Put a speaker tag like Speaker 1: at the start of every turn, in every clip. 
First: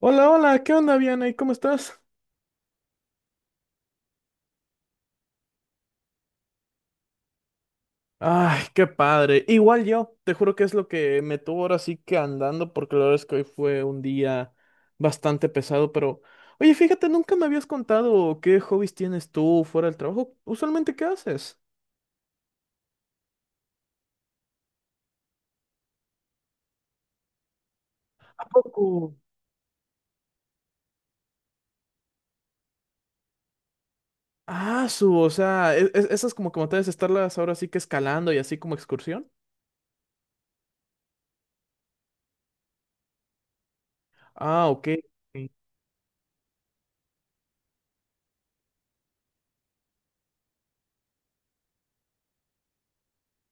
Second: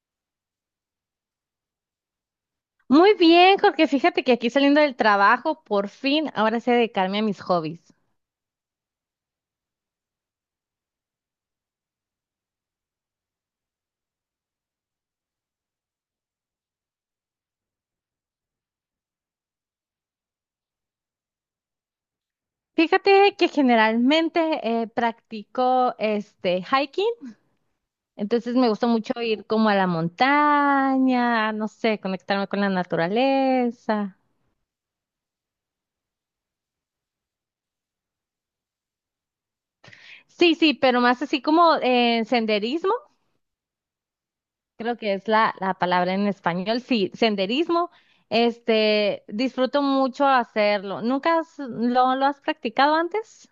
Speaker 1: Hola, hola, ¿qué onda, Vianey? ¿Cómo estás?
Speaker 2: Muy bien, Jorge, fíjate que aquí saliendo del trabajo, por fin, ahora sé dedicarme a mis hobbies.
Speaker 1: Ay, qué padre. Igual yo, te juro que es lo que me tuvo ahora sí que andando, porque la verdad es que hoy fue un día bastante pesado, pero oye, fíjate, nunca me habías contado qué hobbies tienes tú fuera del trabajo. Usualmente, ¿qué haces?
Speaker 2: Fíjate que generalmente practico este hiking,
Speaker 1: ¿A
Speaker 2: entonces me gusta mucho
Speaker 1: poco?
Speaker 2: ir como a la montaña, no sé, conectarme con la naturaleza.
Speaker 1: O sea, esas como que me estarlas ahora sí que escalando y así como excursión.
Speaker 2: Sí, sí, pero más así como senderismo,
Speaker 1: Ah, ok.
Speaker 2: creo que es la palabra en español, sí, senderismo. Este, disfruto mucho hacerlo. ¿Nunca lo has practicado antes?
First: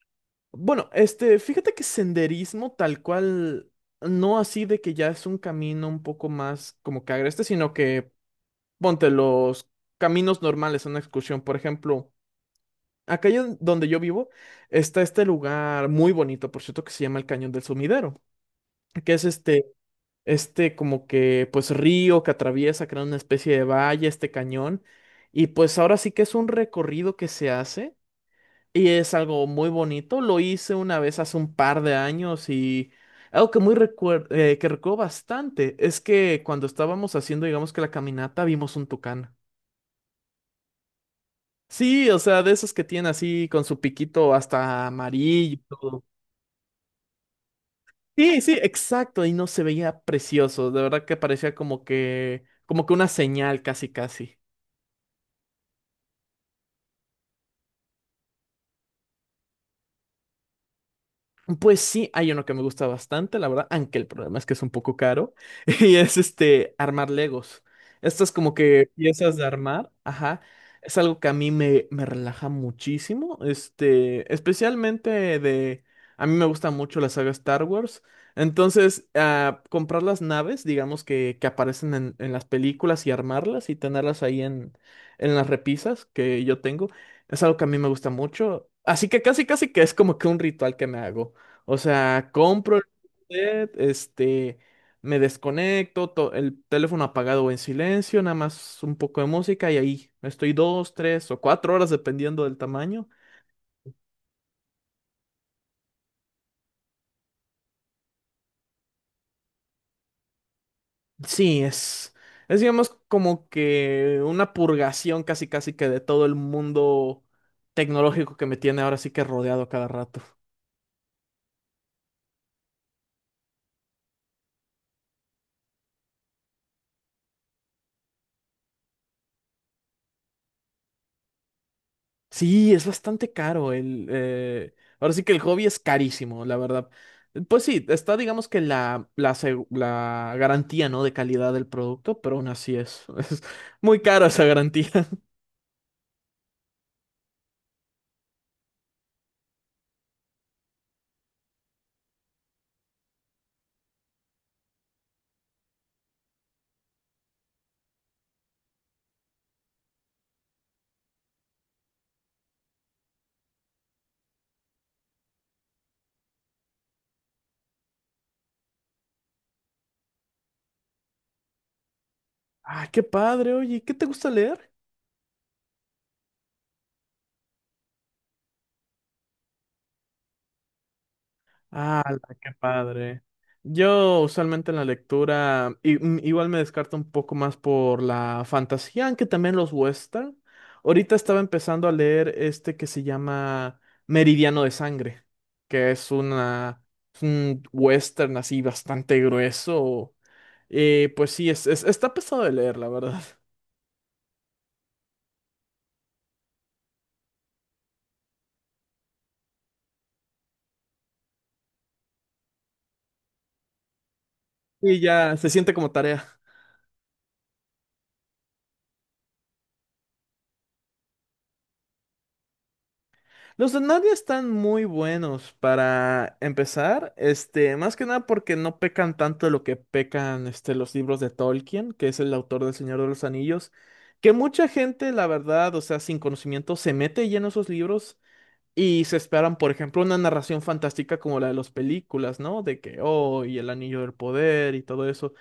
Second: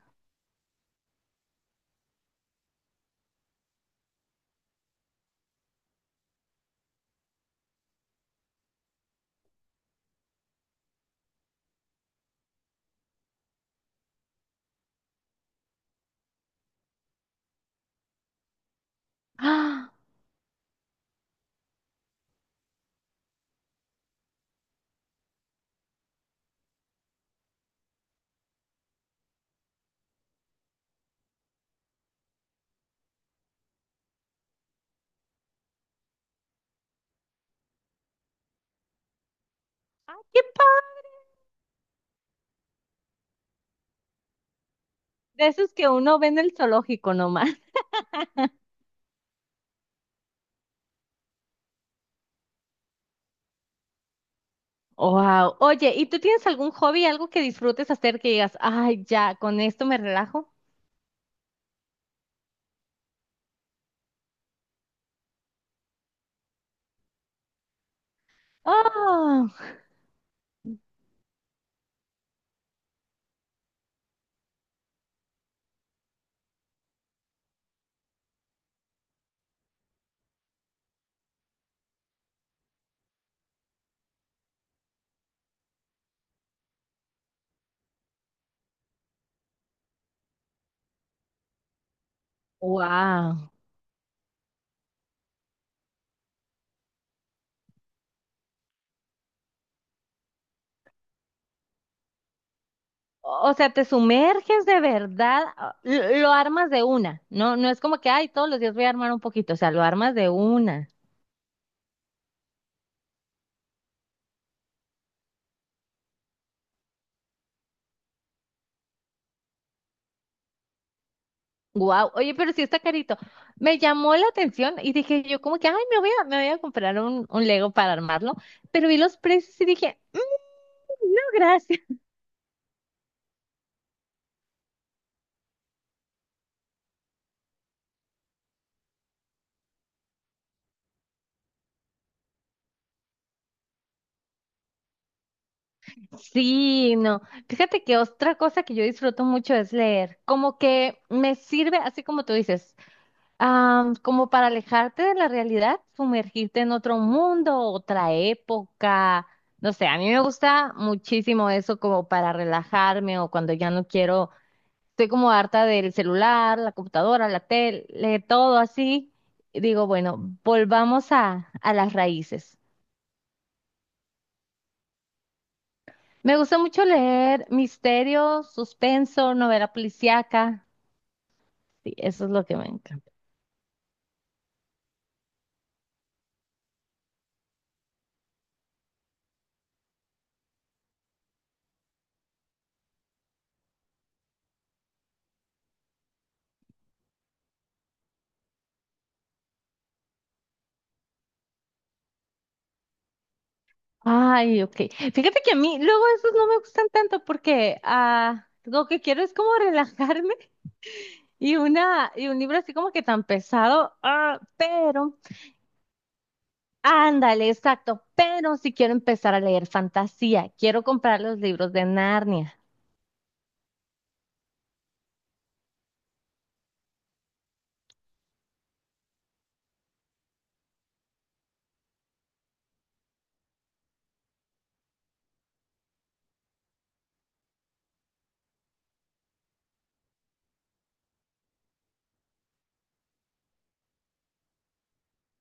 Speaker 1: Bueno, este, fíjate que senderismo tal cual, no así de que ya es un camino un poco más como que agreste, sino que ponte los caminos normales a una excursión. Por ejemplo, acá donde yo vivo está este lugar muy bonito, por cierto, que se llama el Cañón del Sumidero, que es este,
Speaker 2: ¡Ah!
Speaker 1: este como que pues río que atraviesa, crea una especie de valle, este cañón. Y pues ahora sí que es un recorrido que se hace. Y es algo muy bonito. Lo hice una vez hace un par de años y algo que muy que recuerdo bastante es que cuando estábamos haciendo, digamos que la caminata, vimos un tucán.
Speaker 2: ¡Ay, qué padre!
Speaker 1: Sí, o sea, de esos que tienen así con su piquito hasta
Speaker 2: De
Speaker 1: amarillo y
Speaker 2: esos que
Speaker 1: todo.
Speaker 2: uno ve en el zoológico nomás.
Speaker 1: Sí, sí, exacto. Y no se veía precioso. De verdad que parecía como que una señal, casi, casi.
Speaker 2: Wow. Oye, ¿y tú tienes algún hobby, algo que disfrutes hacer que digas, ay, ya, con esto me relajo?
Speaker 1: Pues sí, hay uno que me gusta bastante, la verdad, aunque el problema es que es un poco caro, y es este armar Legos. Estas como que piezas de
Speaker 2: Oh,
Speaker 1: armar, ajá, es algo que a mí me relaja muchísimo, este, especialmente de, a mí me gusta mucho la saga Star Wars, entonces comprar las naves, digamos que aparecen en las películas y armarlas y tenerlas ahí en las repisas que yo tengo, es algo que a mí me gusta mucho. Así que casi, casi que es como que un ritual que me hago. O sea, compro el
Speaker 2: wow.
Speaker 1: set, este, me desconecto, el teléfono apagado o en silencio, nada más un poco de música y ahí estoy dos, tres o cuatro horas dependiendo del tamaño.
Speaker 2: O sea, te sumerges de verdad, ah, lo armas de una. No, no es como que, ay, todos los días voy a armar un poquito. O sea, lo armas de una.
Speaker 1: Sí, es digamos como que una purgación casi casi que de todo el mundo tecnológico que me tiene ahora sí que rodeado a cada rato.
Speaker 2: Wow. Oye, pero sí está carito. Me llamó la atención y dije yo como que, ay, me voy a comprar un Lego para armarlo. Pero vi los precios y dije, "Mm, no, gracias."
Speaker 1: Sí, es bastante caro el. Ahora sí que el hobby es carísimo, la verdad. Pues sí, está, digamos que la garantía, ¿no? De calidad del producto, pero aún así es, es muy cara esa garantía.
Speaker 2: Sí, no. Fíjate que otra cosa que yo disfruto mucho es leer. Como que me sirve, así como tú dices, ah, como para alejarte de la realidad, sumergirte en otro mundo, otra época. No sé, a mí me gusta muchísimo eso como para relajarme o cuando ya no quiero, estoy como harta del celular, la computadora, la tele, todo así. Y digo, bueno, volvamos a las raíces.
Speaker 1: Ah, qué padre, oye, ¿qué te gusta leer?
Speaker 2: Me gusta mucho leer misterio, suspenso, novela policíaca. Sí,
Speaker 1: Ah,
Speaker 2: eso es lo
Speaker 1: qué
Speaker 2: que me encanta.
Speaker 1: padre. Yo usualmente en la lectura igual me descarto un poco más por la fantasía, aunque también los western. Ahorita estaba empezando a leer este que se llama Meridiano de Sangre, que es una es un western así bastante grueso. Pues sí, está pesado de leer, la verdad.
Speaker 2: Ay, ok. Fíjate que a mí luego esos no me gustan tanto porque lo que quiero es como relajarme y una y un libro así como que tan pesado. Ah,
Speaker 1: Y
Speaker 2: pero,
Speaker 1: ya se siente como tarea.
Speaker 2: ándale, exacto. Pero si quiero empezar a leer fantasía, quiero comprar los libros de Narnia.
Speaker 1: Los de Narnia están muy buenos para empezar, este, más que nada porque no pecan tanto de lo que pecan este, los libros de Tolkien, que es el autor del Señor de los Anillos, que mucha gente, la verdad, o sea, sin conocimiento, se mete lleno a esos libros y se esperan, por ejemplo, una narración fantástica como la de las películas, ¿no? De que, oh, y el Anillo del Poder y todo eso.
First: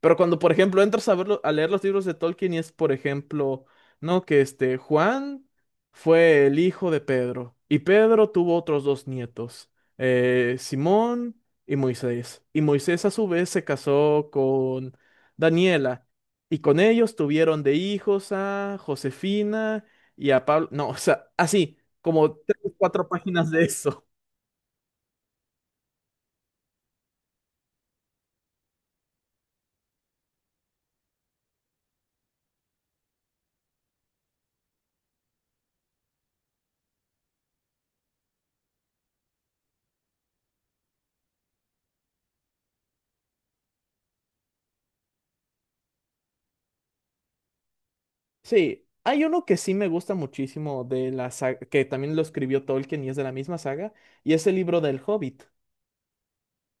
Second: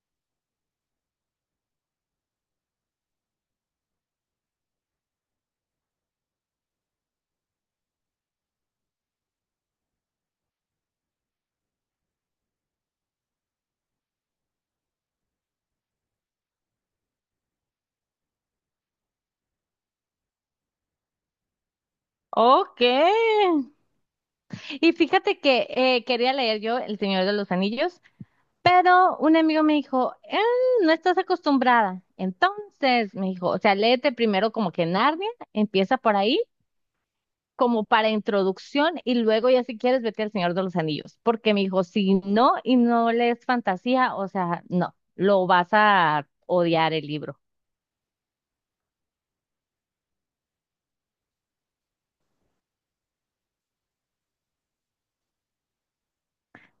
Speaker 1: Pero cuando, por ejemplo, entras a verlo, a leer los libros de Tolkien y es, por ejemplo, no, que este Juan fue el hijo de Pedro y Pedro tuvo otros dos nietos, Simón y Moisés. Y Moisés a su vez se casó con Daniela y con ellos tuvieron de hijos a Josefina y a Pablo. No, o sea, así, como tres,
Speaker 2: Ok.
Speaker 1: cuatro páginas de eso.
Speaker 2: Y fíjate que quería leer yo El Señor de los Anillos. Pero un amigo me dijo, no estás acostumbrada." Entonces me dijo, o sea, léete primero como que Narnia, empieza por ahí, como para introducción, y luego ya si quieres vete al Señor de los Anillos. Porque me dijo, si no y no lees fantasía, o sea, no, lo vas a odiar el libro.
Speaker 1: Sí, hay uno que sí me gusta muchísimo de la saga, que también lo escribió Tolkien y es de la misma saga, y es el libro del Hobbit.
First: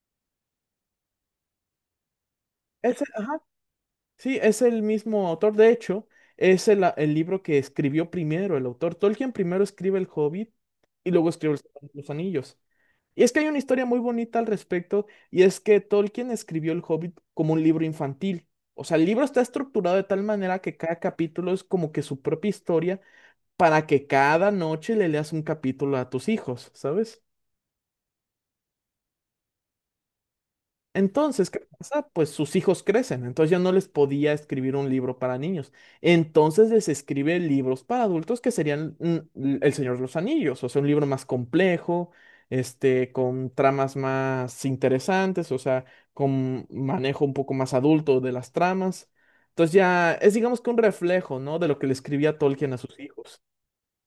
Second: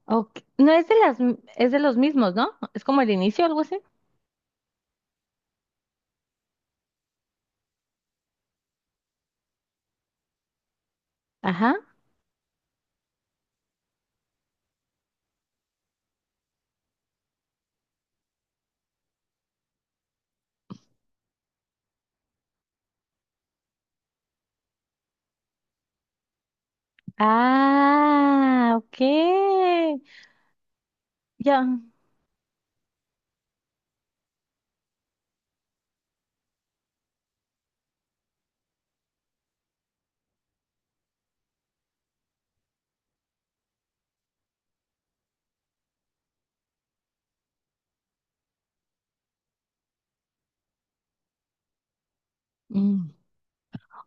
Speaker 2: Ok, no es de las, es de los mismos, ¿no? Es como el
Speaker 1: Ajá,
Speaker 2: inicio, algo así.
Speaker 1: sí, es el mismo autor. De hecho, es el libro que escribió primero el autor. Tolkien primero escribe el Hobbit y luego escribe el
Speaker 2: Ajá.
Speaker 1: Señor de los Anillos. Y es que hay una historia muy bonita al respecto, y es que Tolkien escribió el Hobbit como un libro infantil. O sea, el libro está estructurado de tal manera que cada capítulo es como que su propia historia para que cada noche le leas un capítulo a tus hijos, ¿sabes?
Speaker 2: Ah, ok.
Speaker 1: Entonces, ¿qué
Speaker 2: Ya.
Speaker 1: pasa? Pues sus hijos crecen, entonces ya no les podía escribir un libro para niños. Entonces les escribe libros para adultos que serían El Señor de los Anillos, o sea, un libro más complejo, este, con tramas más interesantes, o sea, con manejo un poco más adulto de las tramas. Entonces ya es digamos que un reflejo, ¿no? De lo que le escribía Tolkien a sus
Speaker 2: Mm.
Speaker 1: hijos.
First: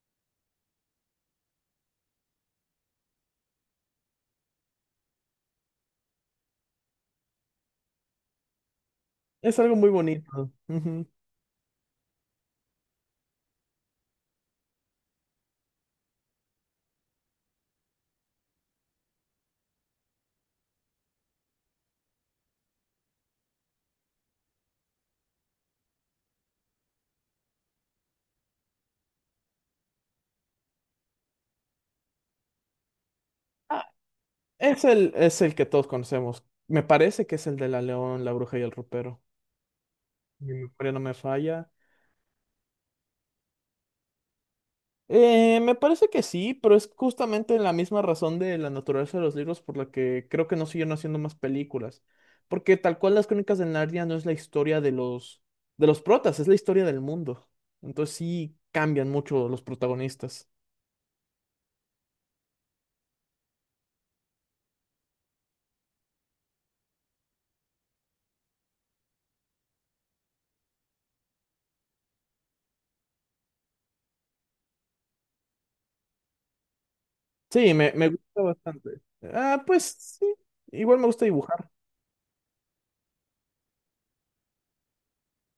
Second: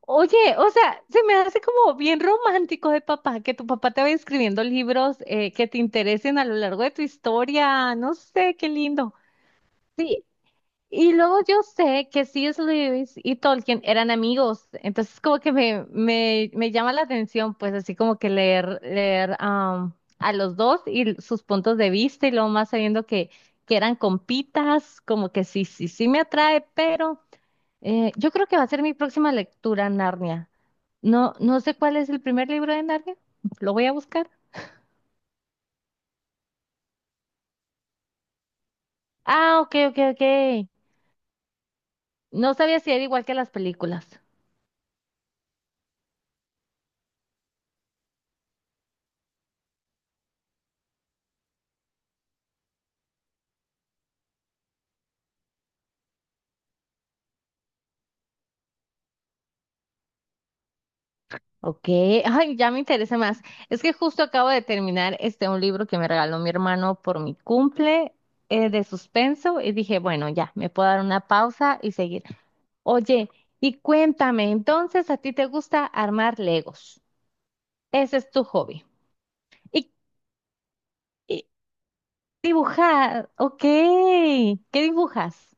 Speaker 2: Oye, o sea, se me hace como bien romántico de papá, que tu papá te va escribiendo libros que te interesen a lo largo de tu historia. No sé, qué lindo.
Speaker 1: Es algo muy
Speaker 2: Sí,
Speaker 1: bonito. Ujú.
Speaker 2: y luego yo sé que C.S. Lewis y Tolkien eran amigos, entonces como que me llama la atención, pues así como que leer, a los dos y sus puntos de vista y luego más sabiendo que eran compitas, como que sí, sí, sí me atrae, pero yo creo que va a ser mi próxima lectura, Narnia. No, no sé cuál es el primer libro de Narnia. Lo voy a buscar.
Speaker 1: Es el que todos conocemos. Me parece que es el de la León, la Bruja y el Ropero.
Speaker 2: Ah, ok, ok, ok.
Speaker 1: Mi memoria no me falla.
Speaker 2: No sabía si era igual que las películas.
Speaker 1: Me parece que sí, pero es justamente la misma razón de la naturaleza de los libros por la que creo que no siguen haciendo más películas. Porque tal cual las Crónicas de Narnia no es la historia de los protas, es la historia del mundo. Entonces sí cambian mucho los protagonistas.
Speaker 2: Ok, ay, ya me interesa más. Es que justo acabo de terminar este un libro que me regaló mi hermano por mi cumple de suspenso y dije, bueno, ya, me puedo dar una pausa y seguir. Oye, y cuéntame, entonces a ti te gusta armar Legos.
Speaker 1: Sí, me
Speaker 2: Ese es
Speaker 1: gusta
Speaker 2: tu hobby.
Speaker 1: bastante. Ah, pues
Speaker 2: Y,
Speaker 1: sí, igual me gusta
Speaker 2: y
Speaker 1: dibujar.
Speaker 2: dibujar, ok. ¿Qué dibujas?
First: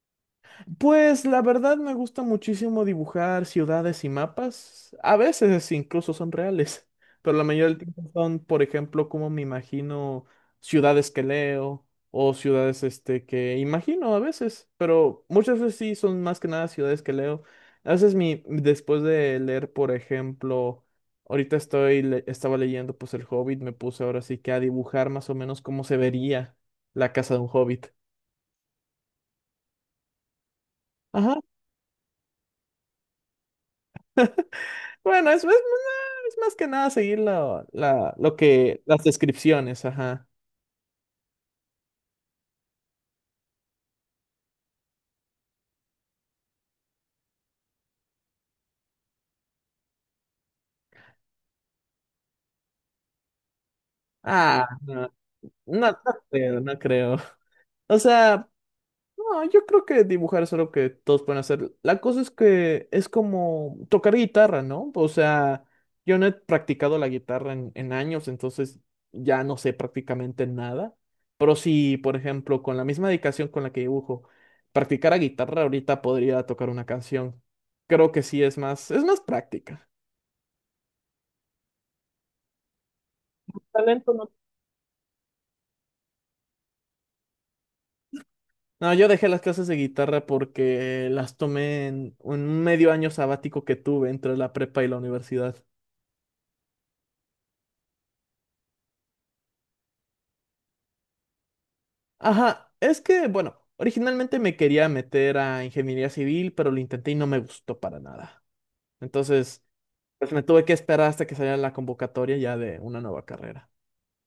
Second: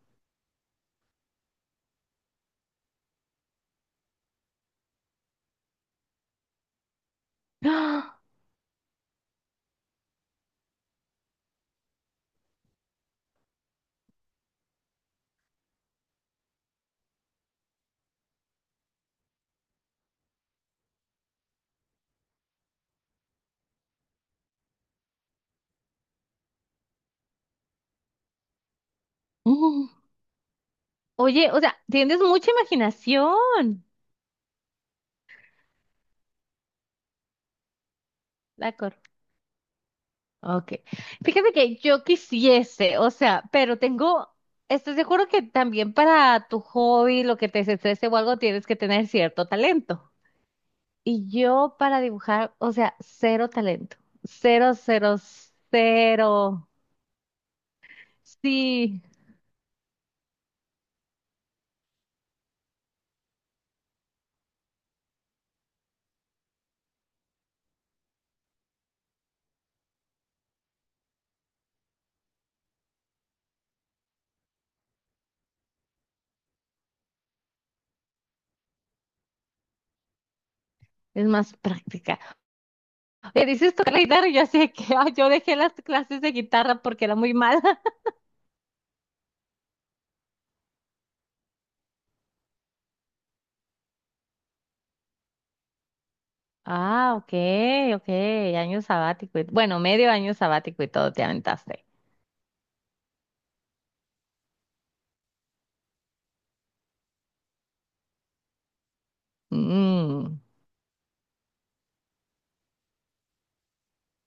Speaker 1: Pues la verdad me gusta muchísimo dibujar ciudades y mapas. A veces incluso son reales, pero la mayoría del tiempo son, por ejemplo, como me imagino ciudades que leo o ciudades este que imagino a veces, pero muchas veces sí son más que nada ciudades que leo. A veces mi después de leer, por ejemplo, ahorita estaba leyendo pues El Hobbit, me puse ahora sí que a dibujar más o menos cómo se vería la casa de un hobbit. Ajá.
Speaker 2: Oye, o sea, tienes mucha imaginación,
Speaker 1: Bueno, es más que nada seguir
Speaker 2: la cor.
Speaker 1: las descripciones, ajá.
Speaker 2: Ok. Fíjate que yo quisiese, o sea, pero tengo, estoy seguro que también para tu hobby, lo que te desestrese o algo, tienes que tener cierto talento. Y yo para dibujar, o sea, cero talento.
Speaker 1: Ah,
Speaker 2: Cero,
Speaker 1: no,
Speaker 2: cero,
Speaker 1: no, no creo,
Speaker 2: cero.
Speaker 1: no creo. O sea,
Speaker 2: Sí,
Speaker 1: no, yo creo que dibujar es algo que todos pueden hacer. La cosa es que es como tocar guitarra, ¿no? O sea, yo no he practicado la guitarra en años, entonces ya no sé prácticamente nada. Pero si, por ejemplo, con la misma dedicación con la que dibujo, practicara guitarra, ahorita podría tocar una canción. Creo que sí es más práctica.
Speaker 2: es más práctica. Oye, dices tocar la
Speaker 1: Talento
Speaker 2: guitarra y yo así de que, ay, yo dejé las clases de guitarra porque era muy mala.
Speaker 1: no, yo dejé las clases de guitarra porque las tomé en un medio año sabático que tuve entre la prepa y la universidad.
Speaker 2: Ah, ok, ok, año sabático. Bueno, medio año sabático y todo te aventaste.
Speaker 1: Ajá, es que, bueno, originalmente me quería meter a ingeniería civil, pero lo intenté y no me gustó para nada. Entonces, pues
Speaker 2: Mm.
Speaker 1: me tuve que esperar hasta que saliera la convocatoria ya de una nueva carrera.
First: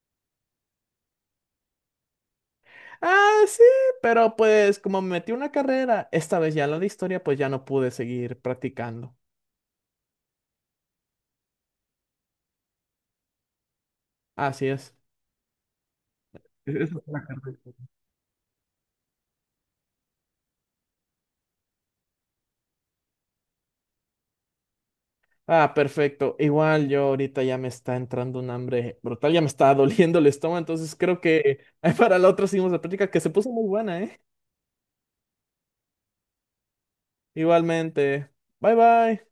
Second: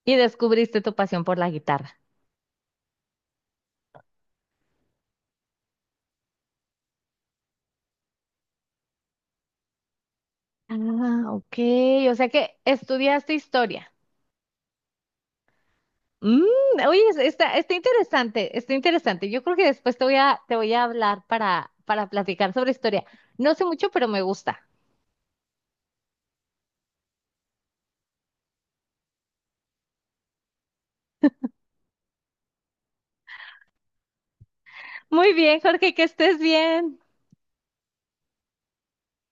Speaker 2: Y descubriste tu pasión por la guitarra.
Speaker 1: Ah, sí, pero pues como me metí a una carrera, esta vez ya la de historia, pues ya no pude seguir practicando.
Speaker 2: Ah, ok, o sea que estudiaste historia.
Speaker 1: Así es.
Speaker 2: Mm,
Speaker 1: Eso
Speaker 2: oye,
Speaker 1: fue la
Speaker 2: está,
Speaker 1: carrera.
Speaker 2: está interesante, está interesante. Yo creo que después te voy a hablar para platicar sobre historia. No sé mucho, pero me gusta.
Speaker 1: Ah, perfecto. Igual yo ahorita ya me está entrando un hambre brutal, ya me está doliendo el estómago, entonces creo que para la otra seguimos la práctica que se puso muy buena, ¿eh?
Speaker 2: Muy bien, Jorge, que estés bien.
Speaker 1: Igualmente. Bye bye.